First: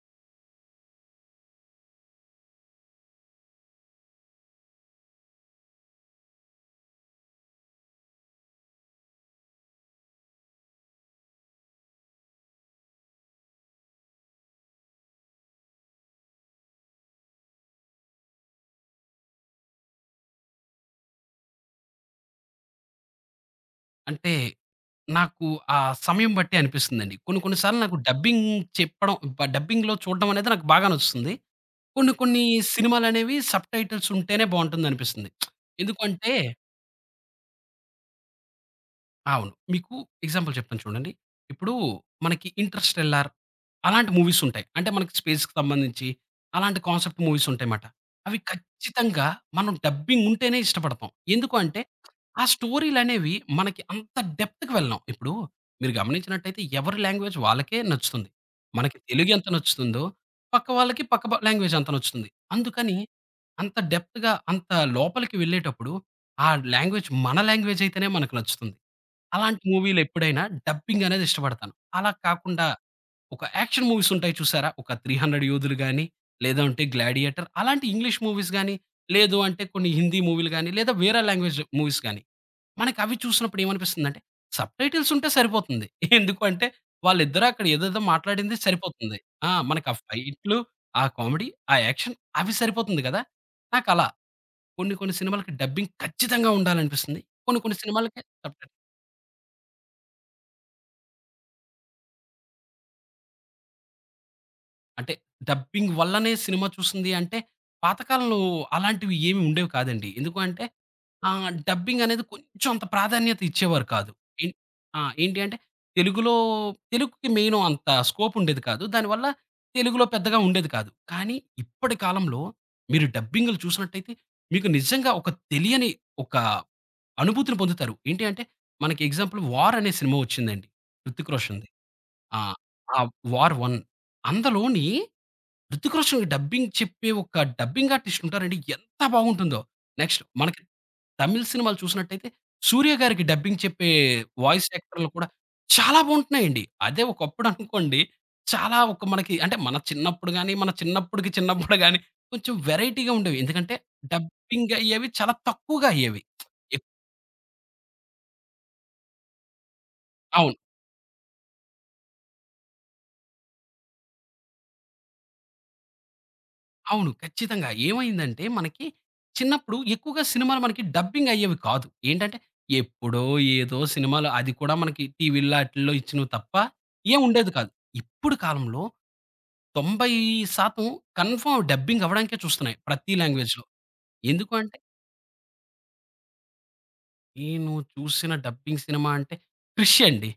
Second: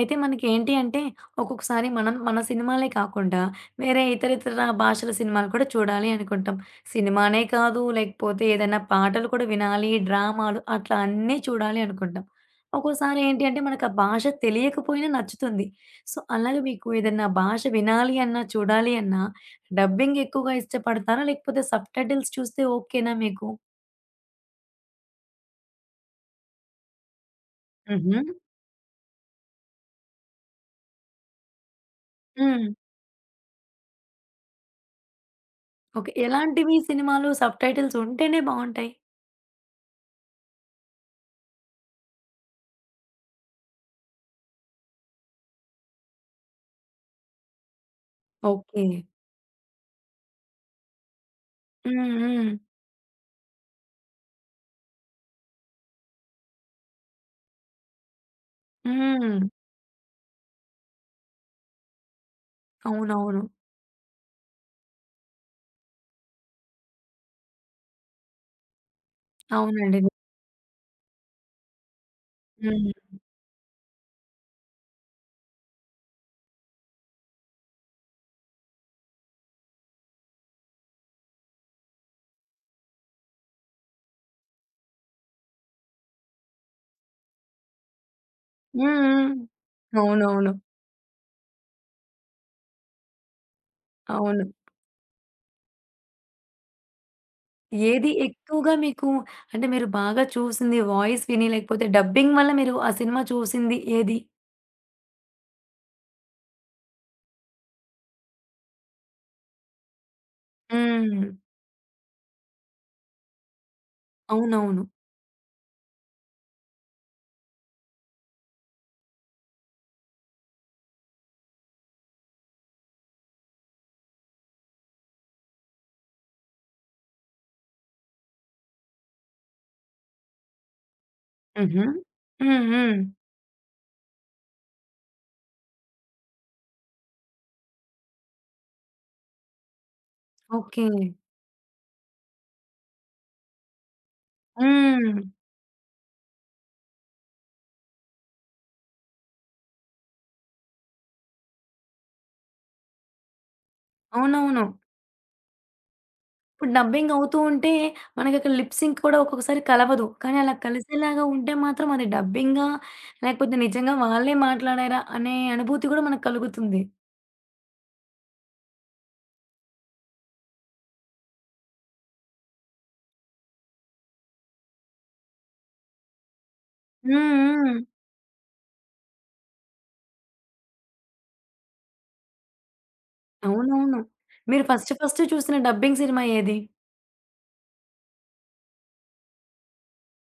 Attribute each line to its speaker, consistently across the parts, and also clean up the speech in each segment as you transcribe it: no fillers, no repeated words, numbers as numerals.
Speaker 1: అయితే మనకేంటి అంటే, ఒక్కొక్కసారి మనం మన సినిమాలే కాకుండా, వేరే ఇతర ఇతర భాషల సినిమాలు కూడా చూడాలి అనుకుంటాం. సినిమానే కాదు, లేకపోతే ఏదైనా పాటలు కూడా వినాలి, డ్రామాలు అట్లా అన్నీ చూడాలి అనుకుంటాం. ఒక్కోసారి ఏంటి అంటే, మనకు ఆ భాష తెలియకపోయినా నచ్చుతుంది. సో, అలాగే మీకు ఏదన్నా భాష వినాలి అన్నా, చూడాలి అన్నా డబ్బింగ్ ఎక్కువగా ఇష్టపడతారా? లేకపోతే సబ్‌టైటిల్స్ చూస్తే ఓకేనా మీకు?
Speaker 2: అంటే, నాకు ఆ సమయం బట్టి అనిపిస్తుందండి. కొన్ని కొన్ని సార్లు నాకు
Speaker 1: హుహు.
Speaker 2: డబ్బింగ్ చెప్పడం బ డబ్బింగ్‌లో చూడడం అనేది నాకు బాగా నచ్చుతుంది. కొన్ని కొన్ని
Speaker 1: హ్మ్.
Speaker 2: సినిమాలనేవి సబ్‌టైటిల్స్ ఉంటేనే బావుంటుందనిపిస్తుంది.
Speaker 1: ఓకే.
Speaker 2: ఎందుకంటే
Speaker 1: ఎలాంటివి సినిమాలు సబ్‌టైటిల్స్ ఉంటేనే బావుంటాయి?
Speaker 2: అవును. మీకు ఎగ్జాంపుల్ చెప్తాను చూడండి. ఇప్పుడు మనకి 'ఇంటర్‌స్టెల్లార్' అలాంటి మూవీస్ ఉంటాయి. అంటే మనకి స్పేస్‌కి సంబంధించి అలాంటి కాన్సెప్ట్ మూవీస్ ఉంటాయన్నమాట. అవి
Speaker 1: ఓకే.
Speaker 2: ఖచ్చితంగా మనం డబ్బింగ్ ఉంటేనే ఇష్టపడతాం. ఎందుకు అంటే
Speaker 1: హ్మ్.
Speaker 2: ఆ
Speaker 1: హ్మ్.
Speaker 2: స్టోరీలనేవి మనకి అంత డెప్త్‌కి వెళ్ళం. ఇప్పుడు మీరు గమనించినట్టయితే ఎవరి లాంగ్వేజ్ వాళ్ళకే నచ్చుతుంది. మనకి తెలుగు
Speaker 1: హ్మ్.
Speaker 2: ఎంత నచ్చుతుందో పక్క వాళ్ళకి పక్క లాంగ్వేజ్ అంత నచ్చుతుంది. అందుకని
Speaker 1: అవునవును.
Speaker 2: అంత డెప్త్‌గా అంత లోపలికి వెళ్ళేటప్పుడు ఆ లాంగ్వేజ్ మన లాంగ్వేజ్ అయితేనే మనకు నచ్చుతుంది. అలాంటి
Speaker 1: అవునండి. హ్మ్.
Speaker 2: మూవీలెప్పుడైనా డబ్బింగ్ అనేది ఇష్టపడతాను. అలా కాకుండా
Speaker 1: హ్మ్.
Speaker 2: ఒక యాక్షన్ మూవీస్ ఉంటాయి చూసారా? ఒక 300 యోధులు గాని, లేదంటే 'గ్లాడియేటర్' అలాంటి ఇంగ్లీష్ మూవీస్ గాని, లేదు అంటే కొన్ని హిందీ మూవీలు గాని, లేదా వేరే లాంగ్వేజ్ మూవీస్ గాని, మనకవి చూసినప్పుడు ఏమనిపిస్తుందంటే సబ్‌టైటిల్స్ ఉంటే సరిపోతుంది. ఎందుకు అంటే వాళ్ళిద్దరూ అక్కడ ఏదేదో మాట్లాడింది సరిపోతుంది.
Speaker 1: హ్మ్.
Speaker 2: ఆ! మనకా
Speaker 1: అవునవును.
Speaker 2: ఫైట్‌లు, ఆ కామెడీ, ఆ యాక్షన్ అవి సరిపోతుంది కదా! నాకలా
Speaker 1: అవును.
Speaker 2: కొన్ని కొన్ని సినిమాలకి డబ్బింగ్ ఖచ్చితంగా ఉండాలనిపిస్తుంది. కొన్ని కొన్ని
Speaker 1: ఏది
Speaker 2: సినిమాలకి సబ్
Speaker 1: ఎక్కువగా మీకు అంటే మీరు బాగా చూసింది వాయిస్ విని, లేకపోతే డబ్బింగ్ వల్ల మీరు ఆ సినిమా చూసింది ఏది?
Speaker 2: అంటే డబ్బింగ్ వల్లనే సినిమా చూసింది అంటే, పాతకాలంలో అలాంటివి ఏమి ఉండేవి కాదండి. ఎందుకు అంటే
Speaker 1: హ్మ్.
Speaker 2: డబ్బింగ్ అనేది కొంచెం అంత ప్రాధాన్యత ఇచ్చేవారు కాదు. ఎన్
Speaker 1: అవునవును.
Speaker 2: ఆ! ఏంటి అంటే తెలుగులో తెలుగుకి మెయిన్ అంత స్కోప్ ఉండేది కాదు. దానివల్ల తెలుగులో పెద్దగా ఉండేది కాదు. కానీ ఇప్పటి కాలంలో మీరు డబ్బింగ్‌లు చూసినట్టయితే మీకు నిజంగా ఒక తెలియని ఒక అనుభూతిని పొందుతారు. ఏంటి అంటే మనకి ఎగ్జాంపుల్ 'వార్' అనే సినిమా వచ్చిందండి. 'హృతిక్ రోషన్‌ది.'
Speaker 1: హుహు.
Speaker 2: ఆ!
Speaker 1: హ్మ్.
Speaker 2: ఆ
Speaker 1: హ్మ్.
Speaker 2: 'వార్ వన్' అందులోని 'హృతిక్ రోషన్‌కి' డబ్బింగ్ చెప్పే ఒక డబ్బింగ్ ఆర్టిస్ట్ ఉంటారండి. ఎంత బాగుంటుందో. నెక్స్ట్ మనకి
Speaker 1: ఓకే.
Speaker 2: తమిళ్ సినిమాలు చూసినట్టయితే 'సూర్య' గారికి డబ్బింగ్ చెప్పే వాయిస్ యాక్టర్‌లు
Speaker 1: హ్మ్.
Speaker 2: కూడా చాలా బాగుంటున్నాయండి. అదే ఒకప్పుడు అనుకోండి చాలా ఒక మనకి అంటే మన చిన్నప్పుడు గాని, మన చిన్నప్పుడుకి చిన్నప్పుడు గాని కొంచెం వెరైటీగా ఉండేవి. ఎందుకంటే
Speaker 1: అవునవును.
Speaker 2: డబ్బింగ్ అయ్యేవి చాలా తక్కువగా అయ్యేవి.
Speaker 1: ఇప్పుడు
Speaker 2: ఎక్
Speaker 1: డబ్బింగ్ అవుతూ ఉంటే, మనకక్కడ లిప్ సింక్ కూడా ఒక్కొక్కసారి కలవదు. కానీ అలా
Speaker 2: అవును.
Speaker 1: కలిసేలాగా ఉంటే మాత్రం అది డబ్బింగా? లేకపోతే నిజంగా వాళ్ళే మాట్లాడారా? అనే అనుభూతి కూడా మనకు కలుగుతుంది.
Speaker 2: అవును. ఖచ్చితంగా. ఏమైందంటే మనకి చిన్నప్పుడు ఎక్కువగా సినిమాలు మనకి డబ్బింగ్ అయ్యేవి కాదు. ఏంటంటే ఎప్పుడో ఏదో సినిమాలు అది కూడా మనకి టీవీల్లో ఆటిల్లో ఇచ్చినవి తప్ప
Speaker 1: హ్మ్.
Speaker 2: ఏం ఉండేది కాదు.
Speaker 1: హ్మ్.
Speaker 2: ఇప్పుడు కాలంలో 90% కన్ఫర్మ్ డబ్బింగ్ అవ్వడానికే చూస్తున్నాయి ప్రతి లాంగ్వేజ్‌లో.
Speaker 1: అవునవును.
Speaker 2: ఎందుకు
Speaker 1: మీరు
Speaker 2: అంటే
Speaker 1: ఫస్ట్ ఫస్ట్ చూసిన డబ్బింగ్ సినిమా ఏది?
Speaker 2: నేను చూసిన డబ్బింగ్ సినిమా అంటే 'క్రిష్' అండి.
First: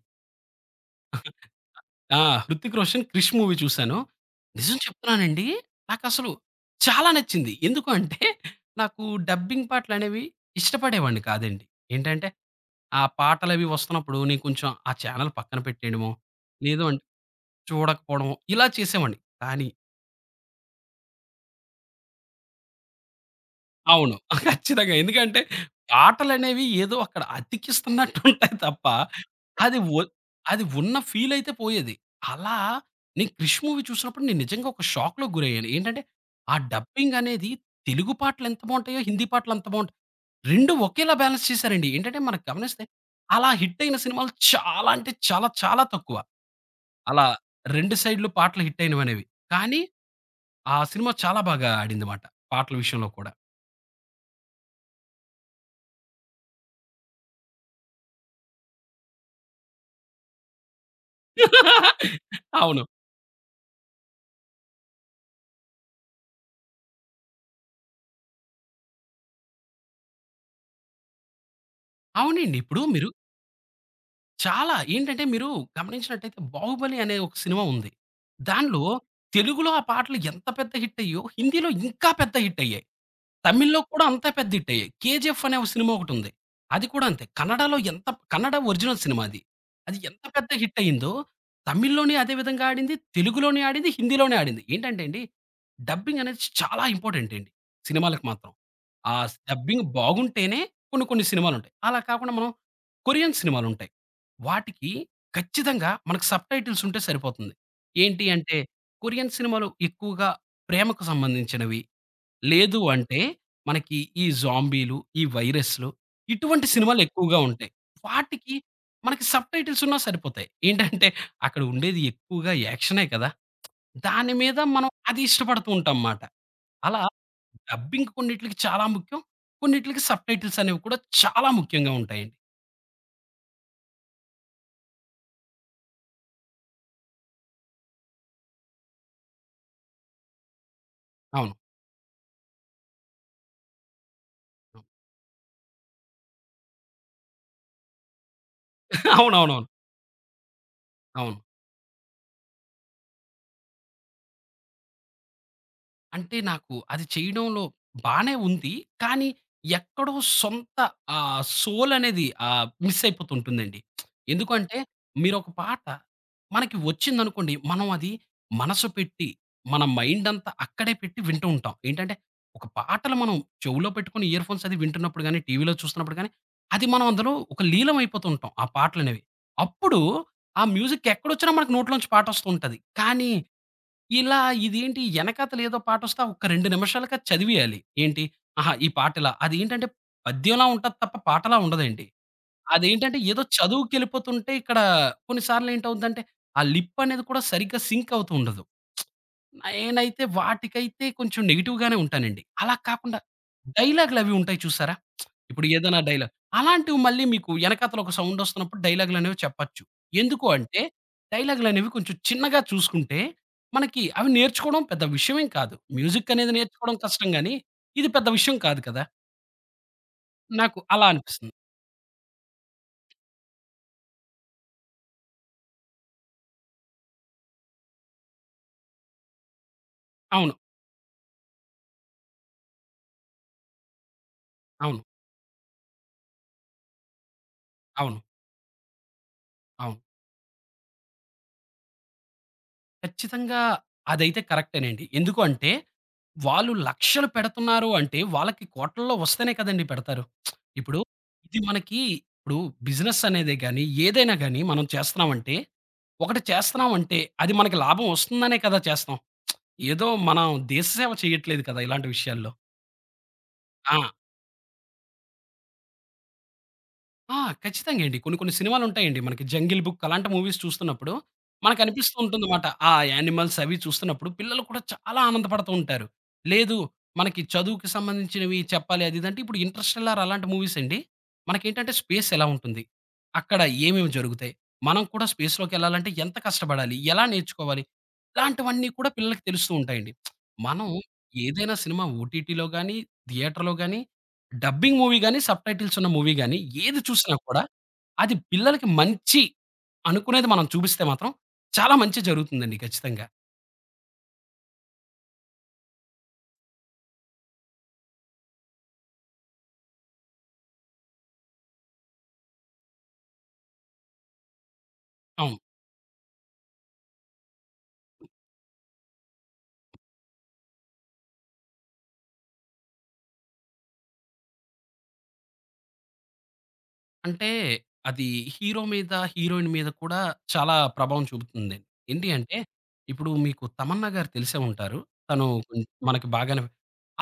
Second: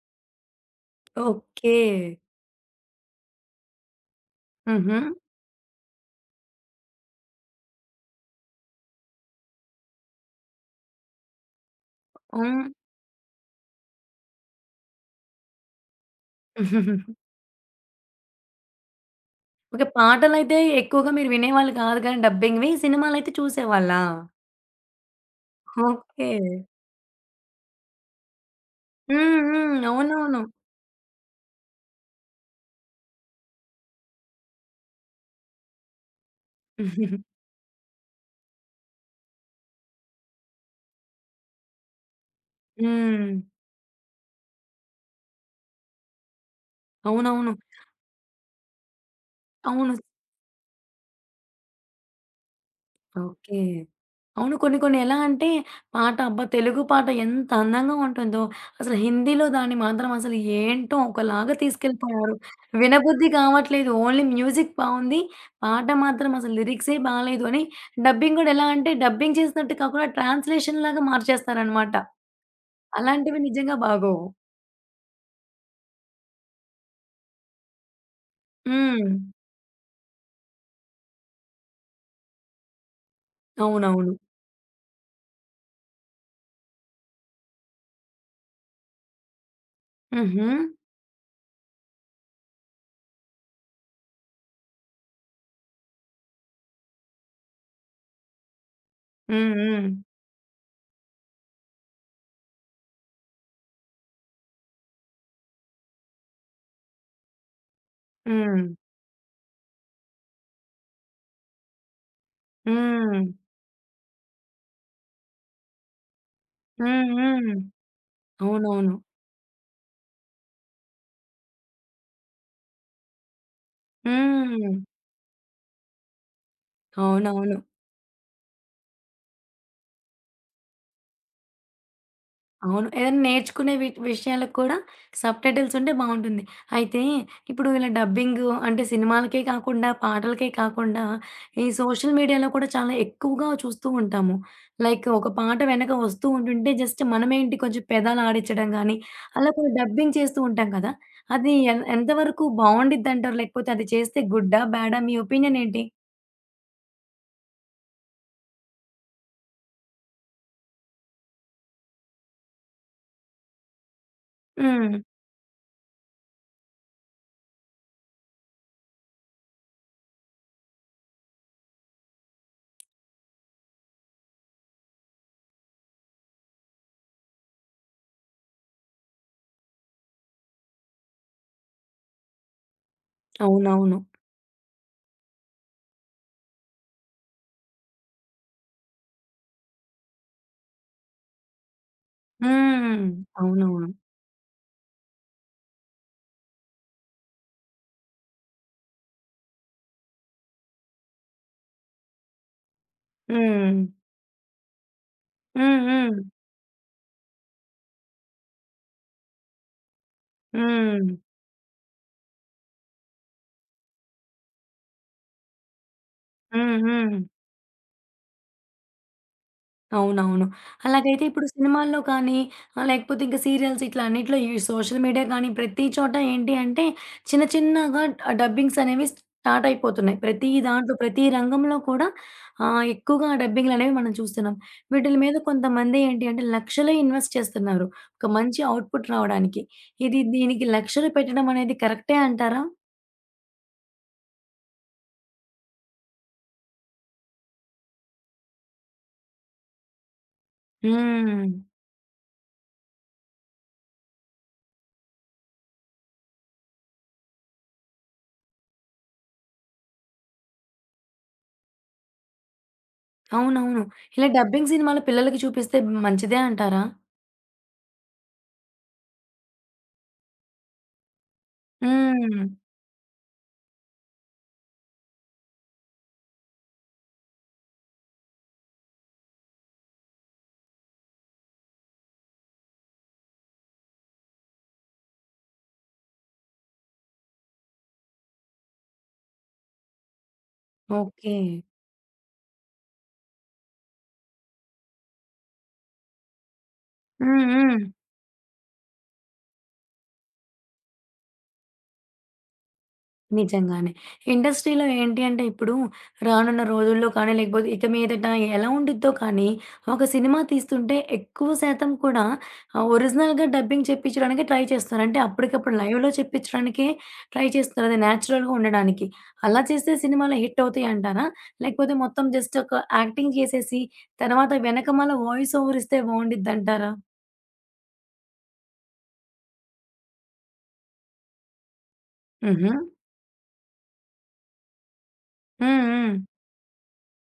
Speaker 1: ఓకే.
Speaker 2: ఆ! 'హృతిక్ రోషన్' 'క్రిష్' మూవీ చూసాను. నిజం
Speaker 1: హుహు.
Speaker 2: చెప్తున్నానండి నాకసలు చాలా నచ్చింది. ఎందుకు అంటే నాకు డబ్బింగ్ పాటలనేవి ఇష్టపడేవాడిని కాదండి. ఏంటంటే
Speaker 1: హ్మ్.
Speaker 2: ఆ పాటలవి వస్తున్నప్పుడు నేను కొంచెం ఆ ఛానెల్ పక్కన పెట్టేయడమో, లేదు అంటే చూడకపోవడమో ఇలా చేసేవాడిని. కానీ
Speaker 1: ఓకే. పాటలైతే ఎక్కువగా మీరు వినేవాళ్ళు కాదు కానీ డబ్బింగ్‌వి. సినిమాలైతే చూసేవాళ్ళా?
Speaker 2: అవును. ఖచ్చితంగా. ఎందుకంటే
Speaker 1: ఓకే.
Speaker 2: పాటలనేవి ఏదో అక్కడ అతికిస్తున్నట్టు ఉంటాయి తప్ప
Speaker 1: హ్మ్. హ్మ్.
Speaker 2: అది ఒ
Speaker 1: అవునవును.
Speaker 2: అది ఉన్న ఫీల్ అయితే పోయేది. అలా నేను 'క్రిష్' మూవీ చూసినప్పుడు నేను నిజంగా ఒక షాక్‌లోకి గురయ్యాను. ఏంటంటే ఆ డబ్బింగ్ అనేది తెలుగు పాటలు ఎంత బావుంటాయో, హిందీ పాటలు అంత బావుంటాయి. 2 ఒకేలా బ్యాలెన్స్ చేశారండి. ఏంటంటే మనం గమనిస్తే
Speaker 1: హ్మ్.
Speaker 2: అలా హిట్ అయిన సినిమాలు చాలా అంటే చాలా చాలా తక్కువ. అలా
Speaker 1: అవునవును.
Speaker 2: 2 సైడ్‌లు పాటలు హిట్ అయినవనేవి. కానీ
Speaker 1: అవును.
Speaker 2: ఆ సినిమా చాలా బాగా ఆడింది మాట పాటల విషయంలో కూడా.
Speaker 1: ఓకే. అవును. కొన్ని కొన్ని ఎలా అంటే పాట అబ్బా! తెలుగు పాట ఎంత అందంగా ఉంటుందో, అసలు హిందీలో దాన్ని మాత్రం అసలు ఏంటో ఒకలాగా తీసుకెళ్ళిపోయారు.
Speaker 2: అవును.
Speaker 1: వినబుద్ధి కావట్లేదు. ఓన్లీ మ్యూజిక్ బావుంది. పాట మాత్రం అసలు లిరిక్సే బాలేదు అని డబ్బింగ్ గూడా ఎలా అంటే డబ్బింగ్ చేసినట్టు కాకుండా ట్రాన్స్‌లేషన్‌లాగా మార్చేస్తారనమాట.
Speaker 2: అవునండి. ఇప్పుడు మీరు
Speaker 1: అలాంటివి నిజంగా బాగోవు.
Speaker 2: చాలా. ఏంటంటే మీరు గమనించినట్టయితే 'బాహుబలి' అనే ఒక సినిమా ఉంది. దానిలో
Speaker 1: హ్మ్.
Speaker 2: తెలుగులో ఆ పాటలు ఎంత పెద్ద హిట్ అయ్యాయో హిందీలో ఇంకా పెద్ద హిట్ అయ్యాయి. తమిళ్‌లో కూడా
Speaker 1: అవునవును.
Speaker 2: అంతే పెద్ద హిట్ అయ్యాయి. 'కేజీఎఫ్' అనే ఒక సినిమా ఒకటుంది. అది కూడా అంతే. కన్నడలో ఎంత కన్నడ ఒరిజినల్ సినిమా అది. అది ఎంత
Speaker 1: హుహు.
Speaker 2: పెద్ద హిట్ అయిందో తమిళ్‌లోని అదే విధంగా ఆడింది. తెలుగులోని ఆడింది. హిందీలోని ఆడింది. ఏంటంటే అండి డబ్బింగ్ అనేది చాలా ఇంపార్టెంట్ అండి సినిమాలకు మాత్రం. ఆ
Speaker 1: హ్మ్.
Speaker 2: డబ్బింగ్
Speaker 1: హ్మ్.
Speaker 2: బాగుంటేనే కొన్ని కొన్ని సినిమాలుంటాయి. అలా కాకుండా మనం కొరియన్ సినిమాలుంటాయి. వాటికి ఖచ్చితంగా మనకు సబ్‌టైటిల్స్ ఉంటే సరిపోతుంది. ఏంటి అంటే,
Speaker 1: హ్మ్.
Speaker 2: కొరియన్ సినిమాలు ఎక్కువగా ప్రేమకు సంబంధించినవి. లేదు
Speaker 1: హ్మ్.
Speaker 2: అంటే మనకి ఈ జాంబీలు, ఈ వైరస్‌లు ఇటువంటి సినిమాలు
Speaker 1: హ్మ్.
Speaker 2: ఎక్కువగా
Speaker 1: హ్మ్.
Speaker 2: ఉంటాయి. వాటికి
Speaker 1: అవునవును.
Speaker 2: మనకి సబ్‌టైటిల్స్ ఉన్నా సరిపోతాయి. ఏంటంటే అక్కడ ఉండేది ఎక్కువగా యాక్షనే కదా! దాని మీద
Speaker 1: హ్మ్.
Speaker 2: మనం అది ఇష్టపడుతూ ఉంటాం మాట. అలా
Speaker 1: అవునవును.
Speaker 2: డబ్బింగ్ కొన్నిట్లకి చాలా ముఖ్యం. కొన్నిట్లకి సబ్‌టైటిల్స్ అనేవి కూడా చాలా ముఖ్యంగా ఉంటాయండి.
Speaker 1: అవును. ఏదైనా నేర్చుకునే విషయాలకు కూడా సబ్ టైటిల్స్ ఉంటే బావుంటుంది. అయితే ఇప్పుడు ఇలా డబ్బింగు అంటే సినిమాలకే కాకుండా, పాటలకే కాకుండా
Speaker 2: అవును.
Speaker 1: ఈ సోషల్ మీడియాలో కూడా చాలా ఎక్కువగా చూస్తూ ఉంటాము.
Speaker 2: అవును
Speaker 1: లైక్ ఒక పాట వెనక వస్తూ ఉంటుంటే జస్ట్ మనమేంటి కొంచెం పెదాలు ఆడించడం గానీ, అలా
Speaker 2: అవునవునవును.
Speaker 1: కొన్ని డబ్బింగ్ చేస్తూ ఉంటాం కదా!
Speaker 2: అవును.
Speaker 1: అది ఎంతవరకు బావుండిద్దంటారు? లేకపోతే అది చేస్తే గుడ్డా? బ్యాడా? మీ ఒపీనియన్ ఏంటి?
Speaker 2: అంటే నాకు అది చేయడంలో బానే ఉంది. కానీ ఎక్కడో సొంత సోల్ అనేది మిస్ అయిపోతుంటుందండి. ఎందుకంటే
Speaker 1: హ్మ్.
Speaker 2: మీరొక పాట మనకి వచ్చిందనుకోండి, మనం అది మనసు పెట్టి, మన మైండ్ అంతా అక్కడే పెట్టి వింటూ ఉంటాం. ఏంటంటే ఒక పాటలు మనం చెవులో పెట్టుకొని ఇయర్ ఫోన్స్ అది వింటున్నప్పుడు గాని, టీవీలో చూస్తున్నప్పుడు గాని, అది మనం అందులో ఒక లీలం అయిపోతూ ఉంటాం ఆ పాటలనేవి. అప్పుడు ఆ మ్యూజిక్ ఎక్కడొచ్చినా మనకు నోట్లోంచి పాటొస్తూ ఉంటది. కానీ
Speaker 1: అవునవును.
Speaker 2: ఇలా ఇదేంటి యెనకాతల ఏదో పాటొస్తే ఒక్క 2 నిమిషాలకి అది చదివేయాలి. ఏంటి, ఆహా! ఈ పాట ఇలా. అదేంటంటే పద్యంలా ఉంటది తప్ప పాటలా ఉండదండి.
Speaker 1: హ్మ్.
Speaker 2: అదేంటంటే ఏదో
Speaker 1: అవునవును.
Speaker 2: చదువుకెళ్ళిపోతుంటే ఇక్కడ కొన్ని సార్లేంటవుద్దంటే ఆ లిప్ అనేది కూడా సరిగ్గా సింక్ అవుతూ ఉండదు. నేనైతే వాటికైతే కొంచెం నెగెటివ్‌గానే ఉంటానండి. అలా కాకుండా
Speaker 1: హ్మ్.
Speaker 2: డైలాగులవి ఉంటాయి చూసారా? ఇప్పుడు
Speaker 1: హ్మ్.
Speaker 2: ఏదైనా
Speaker 1: హ్మ్.
Speaker 2: డైలాగ్. అలాంటివి మళ్ళీ మీకు ఎనకాతల ఒక సౌండొస్తున్నప్పుడు డైలాగులనేవి చెప్పచ్చు. ఎందుకు అంటే,
Speaker 1: హ్మ్.
Speaker 2: డైలాగులనేవి కొంచెం చిన్నగా చూసుకుంటే, మనకి అవి నేర్చుకోవడం పెద్ద విషయమేం కాదు. మ్యూజిక్కనేది
Speaker 1: హ్మ్.
Speaker 2: నేర్చుకోవడం
Speaker 1: హ్మ్.
Speaker 2: కష్టం గానీ, ఇది పెద్ద విషయం కాదు కదా!
Speaker 1: అవునవును.
Speaker 2: నాకు అలా
Speaker 1: అలాగైతే ఇప్పుడు
Speaker 2: అనిపిస్తుంది.
Speaker 1: సినిమాల్లో కానీ, లేకపోతే ఇంకా సీరియల్స్ ఇట్లా అన్నిట్లో ఈ సోషల్ మీడియా కానీ ప్రతి చోట ఏంటి అంటే చిన్న చిన్నగా డబ్బింగ్స్ అనేవి స్టార్ట్ అయిపోతున్నాయి. ప్రతి
Speaker 2: అవును.
Speaker 1: దాంట్లో ప్రతి రంగంలో కూడా ఎక్కువగా డబ్బింగ్‌లనేవి మనం చూస్తున్నాం.
Speaker 2: అవును.
Speaker 1: వీటిలి మీద కొంతమంది ఏంటి అంటే లక్షలే ఇన్వెస్ట్ చేస్తున్నారు.
Speaker 2: అవును.
Speaker 1: ఒక మంచి అవుట్‌పుట్ రావడానికి.
Speaker 2: అవును.
Speaker 1: ఇది దీనికి లక్షలు పెట్టడం అనేది కరెక్టే అంటారా?
Speaker 2: ఖచ్చితంగా అదైతే కరెక్టేనండి. ఎందుకు అంటే, వాళ్ళు లక్షలు పెడుతున్నారు అంటే, వాళ్ళకి కోట్లల్లో వస్తేనే కదండీ పెడతారు. ఇప్పుడు
Speaker 1: హ్మ్.
Speaker 2: ఇది మనకి ఇప్పుడు బిజినెస్ అనేదే గాని, ఏదైనా గాని మనం చేస్తున్నామంటే, ఒకటి చేస్తున్నామంటే, అది మనకి లాభం వస్తుందనే కదా చేస్తాం. ఏదో మనం దేశ సేవ చేయట్లేదు కదా! ఇలాంటి విషయాల్లో.
Speaker 1: అవునవును.
Speaker 2: ఆ!
Speaker 1: ఇలా డబ్బింగ్ సినిమాలు పిల్లలకి చూపిస్తే మంచిదే అంటారా?
Speaker 2: ఆ! ఖచ్చితంగా అండి. కొన్ని కొన్ని సినిమాలుంటాయండి. మనకి 'జంగిల్ బుక్' అలాంటి మూవీస్ చూస్తున్నప్పుడు మనకనిపిస్తూ
Speaker 1: హ్మ్.
Speaker 2: ఉంటుందమాట. ఆ యానిమల్స్ అవి చూస్తున్నప్పుడు పిల్లలు కూడా చాలా ఆనందపడుతూ ఉంటారు. లేదు మనకి చదువుకి సంబంధించినవి చెప్పాలి అది ఇది అంటే ఇప్పుడు 'ఇంటర్‌స్టెల్లార్' అలాంటి మూవీస్ అండి. మనకేంటంటే స్పేస్ ఎలా ఉంటుంది? అక్కడ ఏమేమి జరుగుతాయి? మనం కూడా స్పేస్‌లోకెళ్ళాలంటే ఎంత కష్టపడాలి? ఎలా నేర్చుకోవాలి? ఇలాంటివన్నీ కూడా పిల్లలకి తెలుస్తూ ఉంటాయండి. మనం
Speaker 1: ఓకే.
Speaker 2: ఏదైనా సినిమా ఓటీటీలో గాని, థియేటర్‌లో గాని డబ్బింగ్ మూవీ గాని, సబ్‌టైటిల్స్ ఉన్న మూవీ గాని ఏది చూసినా
Speaker 1: హ్మ్.
Speaker 2: కూడా
Speaker 1: హ్మ్.
Speaker 2: అది పిల్లలకి మంచి అనుకునేది మనం చూపిస్తే మాత్రం చాలా మంచి జరుగుతుందండి ఖచ్చితంగా.
Speaker 1: నిజంగానే. ఇండస్ట్రీ‌లో ఏంటి అంటే ఇప్పుడు రానున్న రోజుల్లో కానీ, లేకపోతే ఇక మీదట ఎలా ఉండిద్దో కానీ, ఒక సినిమా తీస్తుంటే ఎక్కువ శాతం కూడా ఒరిజినల్‌గా డబ్బింగ్ చెప్పించడానికి ట్రై చేస్తారు. అంటే
Speaker 2: అవును.
Speaker 1: అప్పటికప్పుడు లైవ్‌లో చెప్పించడానికే ట్రై చేస్తారు. అది నేచురల్‌గా ఉండడానికి. అలా చేస్తే సినిమాలు హిట్ అవుతాయంటారా? లేకపోతే మొత్తం జస్ట్ ఒక యాక్టింగ్ చేసేసి తర్వాత వెనకమాల వాయిస్ ఓవర్ ఇస్తే బావుండిద్దంటారా?
Speaker 2: అంటే అది హీరో మీద, హీరోయిన్ మీద కూడా చాలా ప్రభావం చూపుతుంది. ఏంటి అంటే
Speaker 1: హుహు.
Speaker 2: ఇప్పుడు మీకు 'తమన్నా' గారు తెలిసే ఉంటారు. తను కొం
Speaker 1: హ్మ్.
Speaker 2: మనకి బాగానే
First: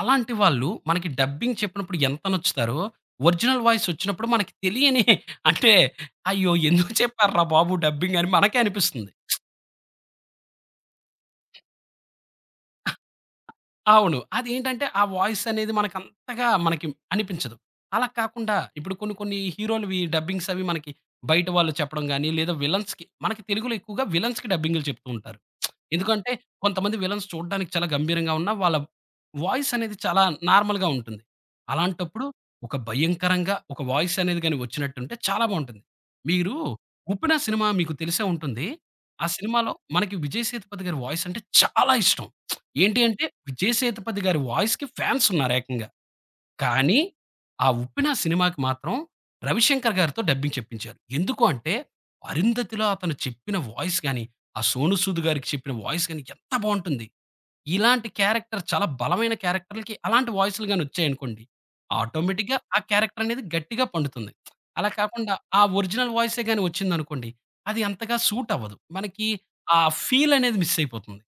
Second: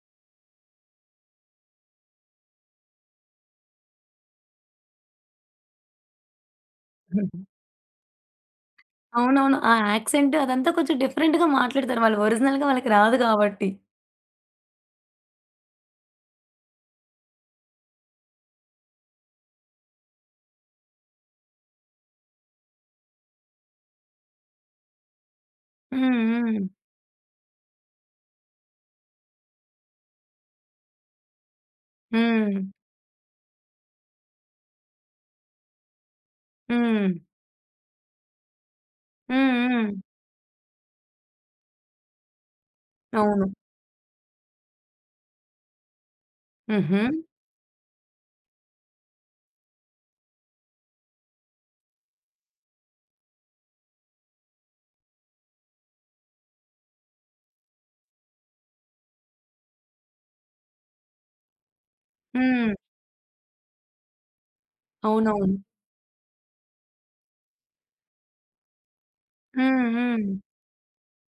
Speaker 2: అలాంటి వాళ్ళు మనకి డబ్బింగ్ చెప్పినప్పుడు ఎంత నొచ్చుతారో, ఒరిజినల్ వాయిస్ వచ్చినప్పుడు మనకి తెలియని అంటే అయ్యో! ఎందుకు
Speaker 1: హ్మ్.
Speaker 2: చెప్పార్రా బాబు డబ్బింగ్ అని మనకే అనిపిస్తుంది.
Speaker 1: అవునవును. ఆ యాక్సెంట్ అదంతా కొంచెం డిఫరెంట్‌గా మాట్లాడతారు. వాళ్ళు ఒరిజినల్‌గా వాళ్ళకి రాదు కాబట్టి.
Speaker 2: అవును. అదేంటంటే ఆ వాయిస్ అనేది మనకంతగా మనకి అనిపించదు. అలా కాకుండా ఇప్పుడు కొన్ని కొన్ని హీరోలువి డబ్బింగ్స్ అవి మనకి బయట వాళ్ళు చెప్పడం గాని, లేదా విలన్స్‌కి మనకి తెలుగులో ఎక్కువగా విలన్స్‌కి డబ్బింగులు చెప్తూ ఉంటారు.
Speaker 1: హ్మ్.
Speaker 2: ఎందుకంటే
Speaker 1: హ్మ్.
Speaker 2: కొంతమంది విలన్స్ చూడడానికి చాలా గంభీరంగా ఉన్నా వాళ్ళ వాయిస్ అనేది చాలా నార్మల్‌గా ఉంటుంది. అలాంటప్పుడు
Speaker 1: హ్మ్.
Speaker 2: ఒక భయంకరంగా ఒక వాయిస్ అనేది గాని వచ్చినట్టుంటే చాలా బావుంటుంది. మీరు
Speaker 1: హ్మ్.
Speaker 2: 'ఉప్పెన' సినిమా మీకు తెలిసే ఉంటుంది. ఆ
Speaker 1: హ్మ్.
Speaker 2: సినిమాలో
Speaker 1: హ్మ్.
Speaker 2: మనకి విజయ్ సేతుపతి గారి వాయిస్ అంటే చాలా ఇష్టం. ఏంటి అంటే,
Speaker 1: అవును.
Speaker 2: 'విజయ్ సేతుపతి' గారి వాయిస్‌కి ఫ్యాన్స్ ఉన్నారు ఏకంగా. కానీ,
Speaker 1: హుహు.
Speaker 2: ఆ 'ఉప్పెన' సినిమాకి మాత్రం రవిశంకర్ గారితో డబ్బింగ్ చెప్పించారు. ఎందుకు అంటే, 'అరుంధతిలో' అతను చెప్పిన వాయిస్ గాని, ఆ 'సోనూ సూద్' గారికి చెప్పిన వాయిస్ గాని ఎంత బావుంటుంది. ఇలాంటి క్యారెక్టర్ చాలా బలమైన క్యారెక్టర్‌లకి అలాంటి వాయిస్‌లు గాని వచ్చాయనుకోండి, ఆటోమేటిక్‌గా
Speaker 1: హ్మ్.
Speaker 2: ఆ క్యారెక్టర్ అనేది గట్టిగా పండుతుంది. అలా కాకుండా
Speaker 1: అవునవును.
Speaker 2: ఆ ఒరిజినల్ వాయిసే గాని వచ్చిందనుకోండి, అది అంతగా సూట్ అవ్వదు. మనకి ఆ
Speaker 1: హ్మ్. హ్మ్.
Speaker 2: ఫీల్ అనేది మిస్ అయిపోతుంది.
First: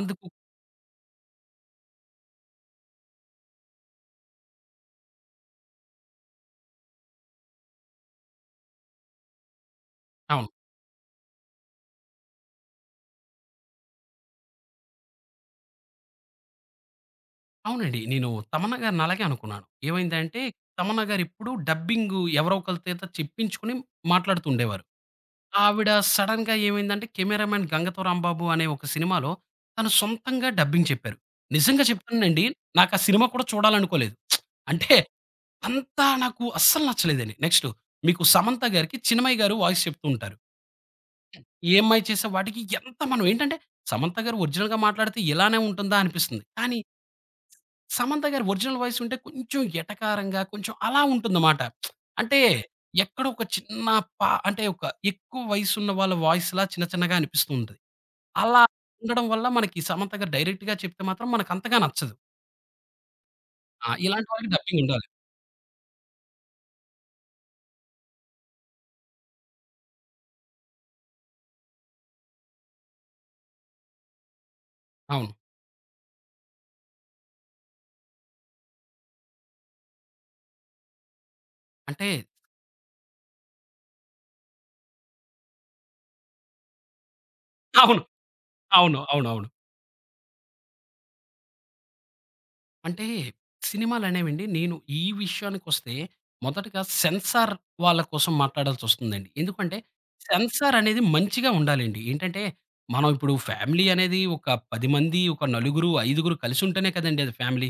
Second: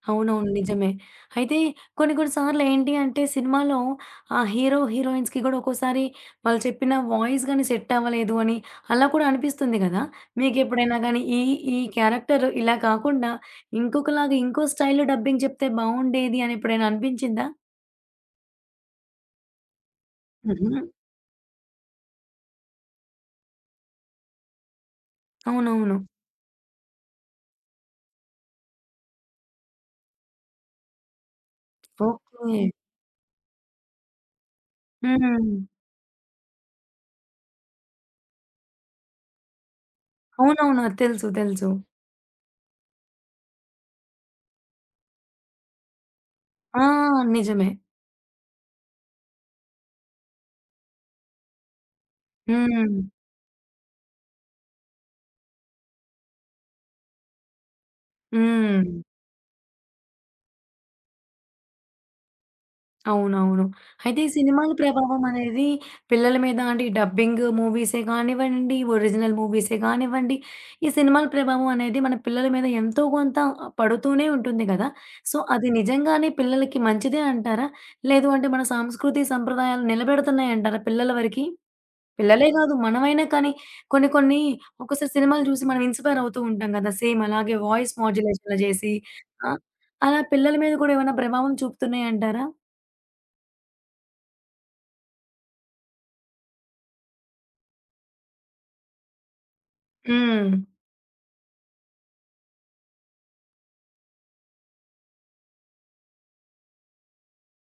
Speaker 2: అందుకు
Speaker 1: అవునవును. నిజమే. అయితే కొన్ని కొన్ని సార్లు ఏంటి అంటే సినిమాలో ఆ హీరో, హీరోయిన్స్‌కి గూడా ఒక్కోసారి వాళ్ళు చెప్పిన వాయిస్ గాని సెట్ అవ్వలేదు అని అలా కూడా అనిపిస్తుంది గదా!
Speaker 2: అవును.
Speaker 1: మీకెప్పుడైనా గానీ ఈ ఈ క్యారెక్టర్ ఇలా కాకుండా ఇంకొకలాగా ఇంకో స్టైల్‌లో డబ్బింగ్ చెప్తే బావుండేది అని ఎప్పుడైనా అనిపించిందా?
Speaker 2: అవునండి. నేను తమన్నా గారిని అలాగే అనుకున్నాను. ఏమైందంటే,
Speaker 1: హుహు.
Speaker 2: తమన్నా గారిప్పుడు డబ్బింగు ఎవరో ఒకళ్ళ చేత చెప్పించుకొని మాట్లాడుతుండేవారు. ఆవిడ
Speaker 1: అవునవును.
Speaker 2: సడెన్‌గా ఏమైందంటే, 'కెమెరామన్ గంగతో రాంబాబు' అనే ఒక సినిమాలో తను సొంతంగా డబ్బింగ్ చెప్పారు. నిజంగా చెప్తానండి
Speaker 1: ఓకే.
Speaker 2: నాకు ఆ సినిమా కూడా చూడాలనుకోలేదు. అంటే
Speaker 1: హ్మ్.
Speaker 2: అంతా నాకు అస్సలు నచ్చలేదండి. నెక్స్టు మీకు 'సమంత' గారికి చిన్మయి గారు వాయిస్ చెప్తూ ఉంటారు.
Speaker 1: అవునవును. అది తెలుసు. తెలుసు.
Speaker 2: ఏ అమ్మాయి చేసే వాటికి ఎంత మనం ఏంటంటే, సమంత గారు ఒరిజినల్‌గా మాట్లాడితే ఇలానే ఉంటుందా అనిపిస్తుంది. కానీ
Speaker 1: ఆ! నిజమే.
Speaker 2: సమంత గారి ఒరిజినల్ వాయిస్ ఉంటే కొంచెం ఎటకారంగా, కొంచెం అలా ఉంటుందమాట. అంటే
Speaker 1: హ్మ్.
Speaker 2: ఎక్కడో ఒక చిన్న అంటే ఒక ఎక్కువ వయసున్న వాళ్ళ వాయిస్‌లా చిన్న చిన్నగా అనిపిస్తూ ఉంటది. అలా
Speaker 1: హ్మ్.
Speaker 2: ఉండడం వల్ల మనకి సమంత గారు డైరెక్ట్‌గా చెప్తే మాత్రం మనకంతగా నచ్చదు.
Speaker 1: అవునవును.
Speaker 2: ఆ!
Speaker 1: అయితే ఈ
Speaker 2: ఇలాంటి వాళ్ళకి
Speaker 1: సినిమాల
Speaker 2: డబ్బింగ్ ఉండాలి.
Speaker 1: ప్రభావం అనేది పిల్లల మీద అంటే ఈ డబ్బింగ్ మూవీసే కానివ్వండి, ఒరిజినల్ మూవీసే కానివ్వండి, ఈ సినిమాల ప్రభావం అనేది మన పిల్లల మీద ఎంతో కొంత పడుతూనే ఉంటుంది గదా!
Speaker 2: అవును.
Speaker 1: సో, అది నిజంగానే పిల్లలకి మంచిదే అంటారా? లేదు అంటే మన సంస్కృతి, సంప్రదాయాలు నిలబెడుతున్నాయంటారా పిల్లల వరకి?
Speaker 2: అంటే
Speaker 1: పిల్లలే గాదు మనమైనా కానీ కొన్ని కొన్ని ఒక్కోసారి సినిమాలు చూసి మనం ఇన్‌స్పైర్ అవుతూ ఉంటాం గదా! సేమ్ అలాగే వాయిస్
Speaker 2: అవును.
Speaker 1: మాడ్యులేషన్‌లా జేసి
Speaker 2: అవును. అవునవును.
Speaker 1: ఆహ్, అలా పిల్లల మీద కూడా ఏమైనా ప్రభావం చూపుతున్నాయంటారా?
Speaker 2: అంటే సినిమాలనేవండి నేను ఈ విషయానికొస్తే మొదటగా సెన్సార్ వాళ్ళ కోసం మాట్లాడాల్సొస్తుందండి. ఎందుకంటే
Speaker 1: హ్మ్.
Speaker 2: సెన్సార్ అనేది మంచిగా ఉండాలండి. ఏంటంటే మనం ఇప్పుడు ఫ్యామిలీ అనేది ఒక 10 మంది, ఒక నలుగురు, ఐదుగురు కలిసుంటేనే కదండీ అది ఫ్యామిలీ.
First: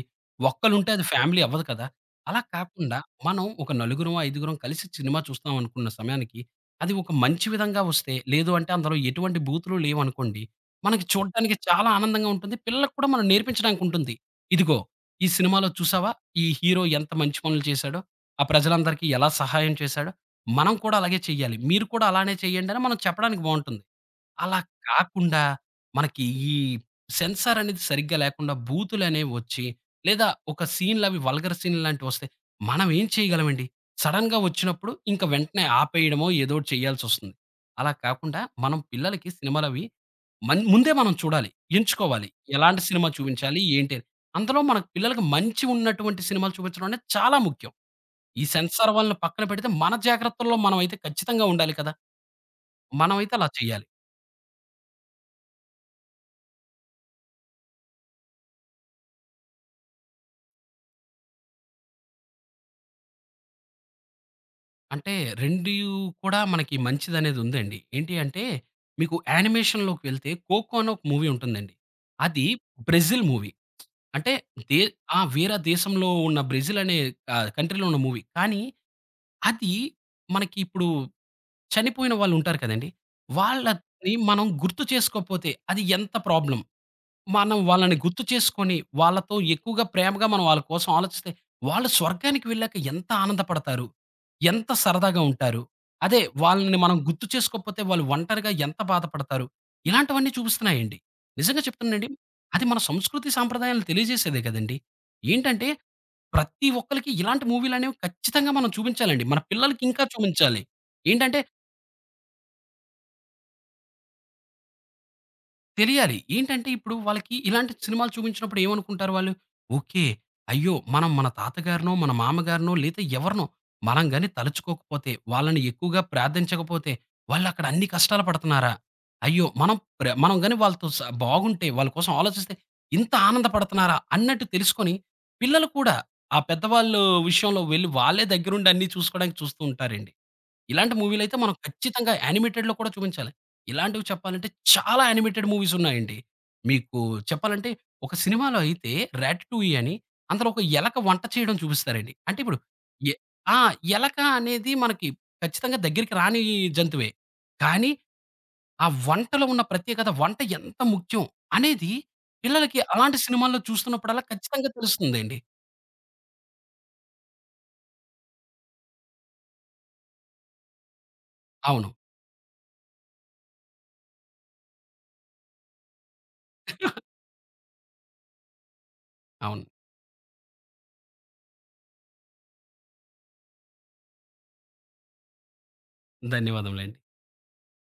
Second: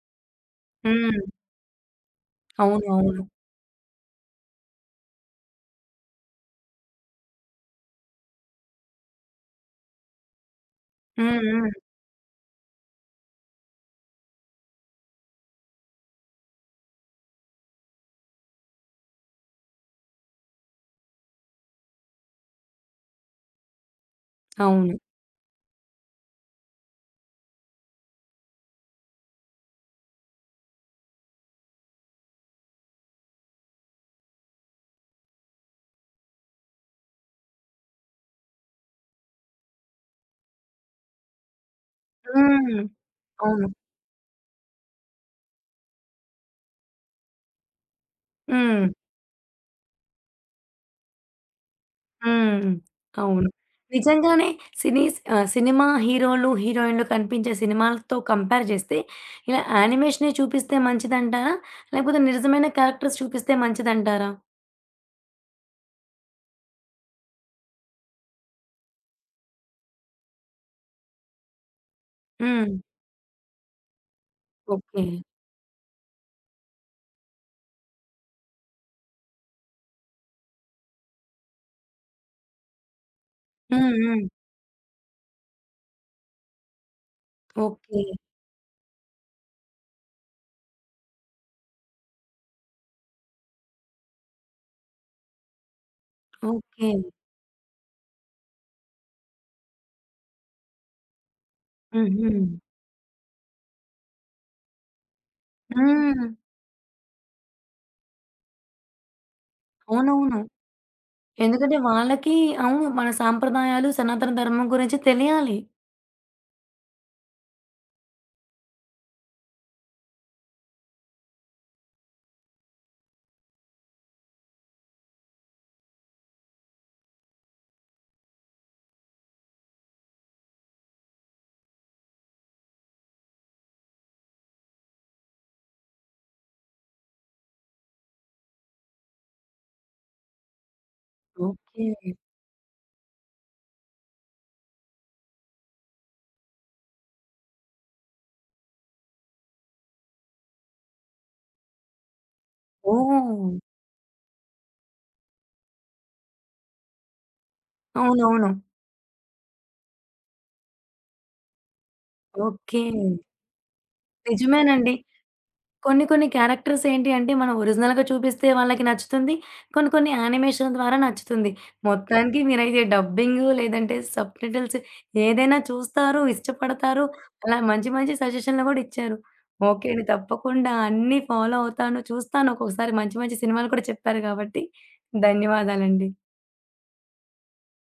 Speaker 2: ఒక్కలుంటే అది
Speaker 1: హ్మ్.
Speaker 2: ఫ్యామిలీ అవ్వదు కదా! అలా
Speaker 1: అవును.
Speaker 2: కాకుండా
Speaker 1: అవును.
Speaker 2: మనం ఒక నలుగురం, ఐదుగురం కలిసి సినిమా చూస్తాం అనుకున్న సమయానికి అది ఒక మంచి విధంగా వస్తే, లేదు అంటే అందులో ఎటువంటి బూతులు లేవనుకోండి, మనకి
Speaker 1: హ్మ్.
Speaker 2: చూడడానికి
Speaker 1: హ్మ్.
Speaker 2: చాలా ఆనందంగా ఉంటుంది. పిల్లలకి కూడా మనం నేర్పించడానికుంటుంది. ఇదిగో ఈ సినిమాలో చూసావా? ఈ హీరో ఎంత మంచి పనులు చేశాడో, ఆ ప్రజలందరికీ ఎలా సహాయం చేశాడో, మనం కూడా అలాగే చేయాలి. మీరు కూడా అలానే చేయండి అని మనం చెప్పడానికి బావుంటుంది. అలా
Speaker 1: అవును.
Speaker 2: కాకుండా మనకి ఈ సెన్సార్ అనేది సరిగ్గా లేకుండా బూతులనేవి వచ్చి, లేదా ఒక సీన్‌లవి వల్గర్ సీన్ లాంటివొస్తే మనం ఏం చేయగలమండి? సడెన్‌గా వచ్చినప్పుడు ఇంక వెంటనే ఆపేయడమో ఏదోటి చేయాల్సొస్తుంది. అలా కాకుండా మనం పిల్లలకి సినిమాలవి ముందే మనం చూడాలి. ఎంచుకోవాలి.
Speaker 1: హ్మ్.
Speaker 2: ఎలాంటి సినిమా చూపించాలి?
Speaker 1: అవును.
Speaker 2: ఏంటి అని? అందులో మన పిల్లలకి మంచి ఉన్నటువంటి సినిమాలు చూపించడం అనేది చాలా ముఖ్యం. ఈ
Speaker 1: హ్మ్.
Speaker 2: సెన్సార్ వాళ్ళని పక్కన పెడితే మన జాగ్రత్తల్లో మనమైతే ఖచ్చితంగా ఉండాలి కదా!
Speaker 1: హ్మ్.
Speaker 2: మనమైతే
Speaker 1: అవును.
Speaker 2: అలా చేయాలి.
Speaker 1: నిజంగానే సినీ ఆహ్, సినిమా హీరోలు, హీరోయిన్‌లు కనిపించే సినిమాలతో కంపేర్ చేస్తే, ఇలా యానిమేషనే చూపిస్తే మంచిదంటారా? లేకపోతే నిజమైన క్యారెక్టర్స్ చూపిస్తే మంచిదంటారా?
Speaker 2: అంటే 2 కూడా మనకి మంచిదనేది ఉందండి. ఏంటి అంటే, మీకు యానిమేషన్‌లోకి వెళ్తే 'కోకో' అని ఒక మూవీ ఉంటుందండి. అది
Speaker 1: హ్మ్.
Speaker 2: Brazil movie. అంటే దే
Speaker 1: ఓకే.
Speaker 2: ఆ! వేరే దేశంలో ఉన్న బ్రెజిల్ అనే కంట్రీలో ఉన్న మూవీ. కానీ అది మనకి ఇప్పుడు చనిపోయిన వాళ్ళు ఉంటారు కదండీ!
Speaker 1: హ్మ్.
Speaker 2: వాళ్ళని
Speaker 1: హ్మ్.
Speaker 2: మనం గుర్తు చేసుకోకపోతే అది ఎంత ప్రాబ్లమ్. మనం వాళ్ళని
Speaker 1: ఓకే.
Speaker 2: గుర్తు చేసుకొని, వాళ్ళతో ఎక్కువగా ప్రేమగా మనం వాళ్ళ కోసం ఆలోచిస్తే, వాళ్ళు స్వర్గానికి వెళ్ళాక ఎంత ఆనందపడతారు? ఎంత సరదాగా ఉంటారు? అదే వాళ్ళని
Speaker 1: ఓకే.
Speaker 2: మనం గుర్తు చేసుకోకపోతే వాళ్ళు ఒంటరిగా ఎంత బాధపడతారు? ఇలాంటివన్నీ చూపిస్తున్నాయండి. నిజంగా చెప్తున్నానండి.
Speaker 1: హుహు.
Speaker 2: అది మన సంస్కృతి సాంప్రదాయాలను తెలియజేసేదే కదండీ! ఏంటంటే
Speaker 1: హ్మ్.
Speaker 2: ప్రతి ఒక్కళ్ళకి ఇలాంటి మూవీలనేవి ఖచ్చితంగా మనం చూపించాలండి. మన పిల్లలకి ఇంకా
Speaker 1: అవునవును.
Speaker 2: చూపించాలి. ఏంటంటే
Speaker 1: ఎందుకంటే వాళ్ళకి అవును. మన సాంప్రదాయాలు, సనాతన ధర్మం గురించి తెలియాలి.
Speaker 2: తెలియాలి. ఏంటంటే ఇప్పుడు వాళ్ళకి ఇలాంటి సినిమాలు చూపించినప్పుడు ఏమనుకుంటారు వాళ్ళు? ఓకే. అయ్యో! మనం మన తాతగారినో, మన మామగారినో లేతే ఎవరినో మనం గాని తలుచుకోకపోతే, వాళ్ళని ఎక్కువగా ప్రార్థించకపోతే, వాళ్ళక్కడ అన్ని కష్టాలు పడుతున్నారా? అయ్యో! మనం గాని వాళ్ళతో బాగుంటే, వాళ్ళ కోసం ఆలోచిస్తే ఇంత ఆనందపడుతున్నారా? అన్నట్టు తెలుసుకొని పిల్లలు కూడా ఆ పెద్దవాళ్ళు విషయంలో వెళ్లి వాళ్ళే దగ్గరుండి అన్నీ చూసుకోవడానికి చూస్తూ ఉంటారండి. ఇలాంటి మూవీలైతే మనం
Speaker 1: ఓకే.
Speaker 2: ఖచ్చితంగా యానిమేటెడ్‌లో కూడా చూపించాలి. ఇలాంటివి చెప్పాలంటే చాలా యానిమేటెడ్ మూవీస్ ఉన్నాయండి. మీకు చెప్పాలంటే ఒక సినిమాలో అయితే 'రాటటూయి' అని అందులో ఒక ఎలక వంట చేయడం చూపిస్తారండి. అంటే ఇప్పుడు ఎ
Speaker 1: ఓహ్!
Speaker 2: ఆ! ఎలక అనేది మనకి ఖచ్చితంగా దగ్గరికి రాని జంతువే. కానీ
Speaker 1: అవునవును.
Speaker 2: ఆ వంటలో ఉన్న ప్రత్యేకత, వంట ఎంత ముఖ్యం అనేది పిల్లలకి
Speaker 1: ఓకే.
Speaker 2: అలాంటి సినిమాల్లో చూస్తున్నప్పుడల్లా ఖచ్చితంగా
Speaker 1: నిజమేనండి.
Speaker 2: తెలుస్తుందండి.
Speaker 1: కొన్ని కొన్ని క్యారెక్టర్స్ ఏంటి అంటే మనం ఒరిజినల్‌గా చూపిస్తే వాళ్ళకి నచ్చుతుంది. కొన్ని కొన్ని యానిమేషన్ ద్వారా నచ్చుతుంది.
Speaker 2: అవును.
Speaker 1: మొత్తానికి మీరైతే డబ్బింగు లేదంటే సబ్‌టైటిల్స్ ఏదైనా చూస్తారు, ఇష్టపడతారు. అలా మంచి మంచి సజెషన్‌లు గూడా ఇచ్చారు.
Speaker 2: అవును.
Speaker 1: ఓకే అండి. తప్పకుండా అన్నీ ఫాలో అవుతాను. చూస్తాను. ఒక్కొక్కసారి మంచి మంచి సినిమాలు కూడా చెప్పారు కాబట్టి ధన్యవాదాలండి.
Speaker 2: ధన్యవాదములండి.